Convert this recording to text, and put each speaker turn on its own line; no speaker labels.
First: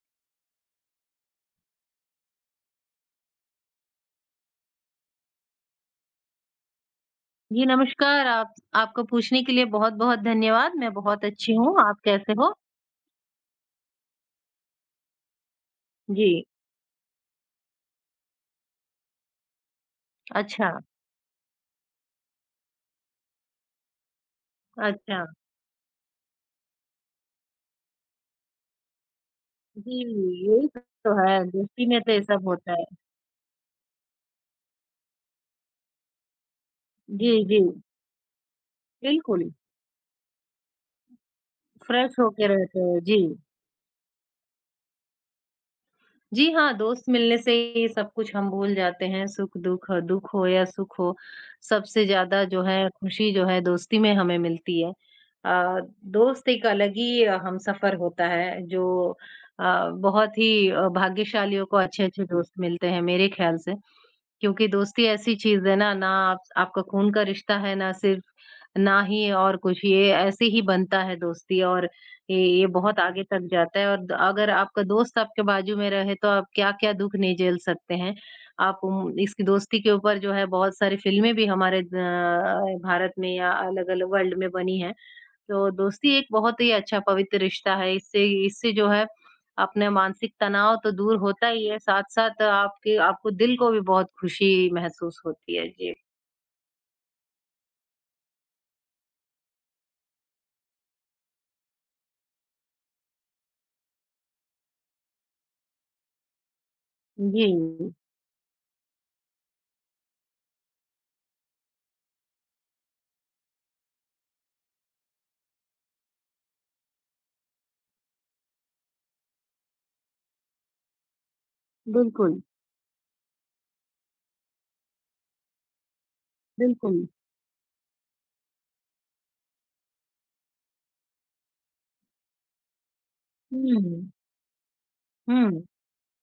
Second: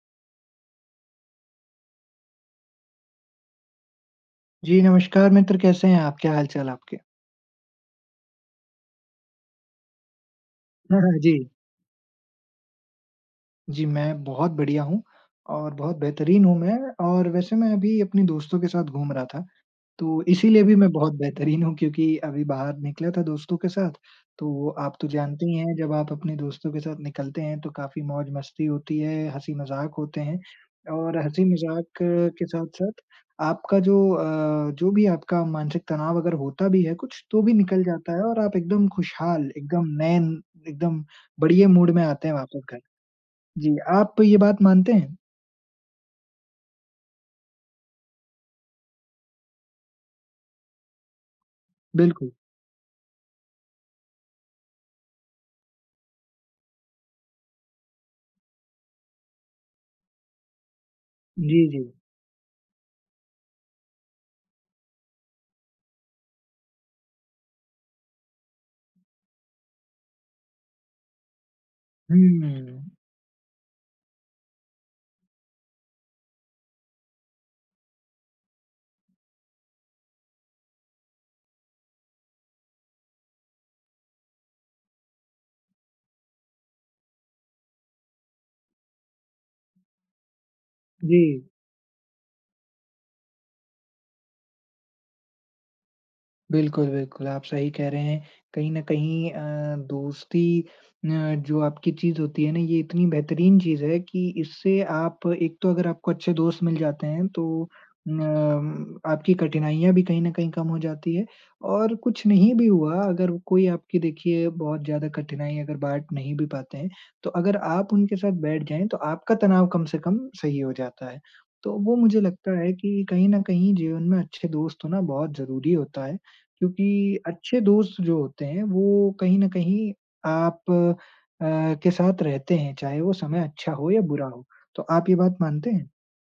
जी, नमस्कार मित्र कैसे हैं आप? क्या हाल-चाल आपके?
जी, नमस्कार। आप आपको पूछने के लिए बहुत-बहुत धन्यवाद। मैं बहुत
जी।
अच्छी हूँ, आप कैसे हो?
जी, मैं बहुत बढ़िया हूँ, और बहुत
जी।
बेहतरीन हूँ मैं और वैसे मैं अभी अपने दोस्तों के साथ घूम रहा था। तो इसीलिए भी
अच्छा।
मैं बहुत बेहतरीन हूँ, क्योंकि अभी बाहर निकला था दोस्तों के साथ। तो आप तो
अच्छा।
जानते ही हैं जब आप अपने दोस्तों के साथ निकलते हैं तो काफ़ी मौज-मस्ती होती है, हँसी-मज़ाक
जी,
होते हैं,
यही सब तो
और
है। दोस्ती
हँसी-मज़ाक
में तो ये
के
सब होता है।
साथ-साथ आपका जो अ, जो भी आपका मानसिक तनाव अगर होता भी है कुछ
जी,
तो भी
जी।
निकल जाता है और आप एकदम खुशहाल,
बिल्कुल।
एकदम नए, एकदम बढ़िया मूड में
फ्रेश
आते हैं
होके
वापस
रहते
घर।
हो। जी।
जी आप तो ये बात मानते हैं?
जी हाँ, दोस्त मिलने से ही सब कुछ हम भूल जाते हैं, सुख-दुख, दुख हो या सुख हो। सबसे
बिल्कुल।
ज़्यादा जो है खुशी जो है दोस्ती में हमें मिलती है। अ, दोस्त एक अलग ही ह हमसफ़र होता है। जो अ, बहुत ही भाग्यशालियों
जी,
को
जी।
अच्छे-अच्छे दोस्त मिलते हैं मेरे ख्याल से। क्योंकि दोस्ती ऐसी चीज़ है ना, ना आपका खून का रिश्ता है ना सिर्फ़ ना ही और कुछ। ये ऐसे ही बनता है दोस्ती और ये, ये
हुँ।
बहुत आगे तक जाता है। और अगर आपका दोस्त आपके बाजू में रहे तो आप क्या-क्या दुख नहीं झेल सकते हैं। आप इसकी दोस्ती के ऊपर जो है बहुत सारी फ़िल्में भी हमारे अ, भारत में या अलग-अलग वर्ल्ड में बनी हैं। तो दोस्ती एक बहुत ही अच्छा पवित्र रिश्ता है। इससे इससे जो है अपना मानसिक तनाव तो दूर
जी।
होता ही है, साथ-साथ आपके आपको दिल को भी बहुत खुशी महसूस होती है। जी।
बिल्कुल, बिल्कुल। आप सही कह रहे हैं। कहीं न कहीं अ, दोस्ती अ, जो आपकी चीज़ होती है ना, ये इतनी बेहतरीन चीज़ है कि इससे आप एक तो अगर आपको अच्छे दोस्त मिल जाते हैं
जी,
तो
जी।
अ, उम, आपकी कठिनाइयाँ भी कहीं न कहीं कम हो जाती है। और कुछ नहीं भी हुआ अगर कोई आपकी देखिए बहुत ज़्यादा कठिनाई अगर बाँट नहीं भी पाते हैं, तो अगर आप उनके साथ बैठ जाएँ तो आपका तनाव कम से कम सही हो जाता है। तो वो मुझे
बिल्कुल।
लगता है कि कहीं न कहीं जीवन में अच्छे दोस्त होना बहुत ज़रूरी होता है,
बिल्कुल।
क्योंकि अच्छे दोस्त जो होते हैं वो कहीं न कहीं आप अ, के साथ रहते हैं चाहे वो समय अच्छा हो या
हुँ।
बुरा हो। तो आप ये बात
हुँ।
मानते हैं?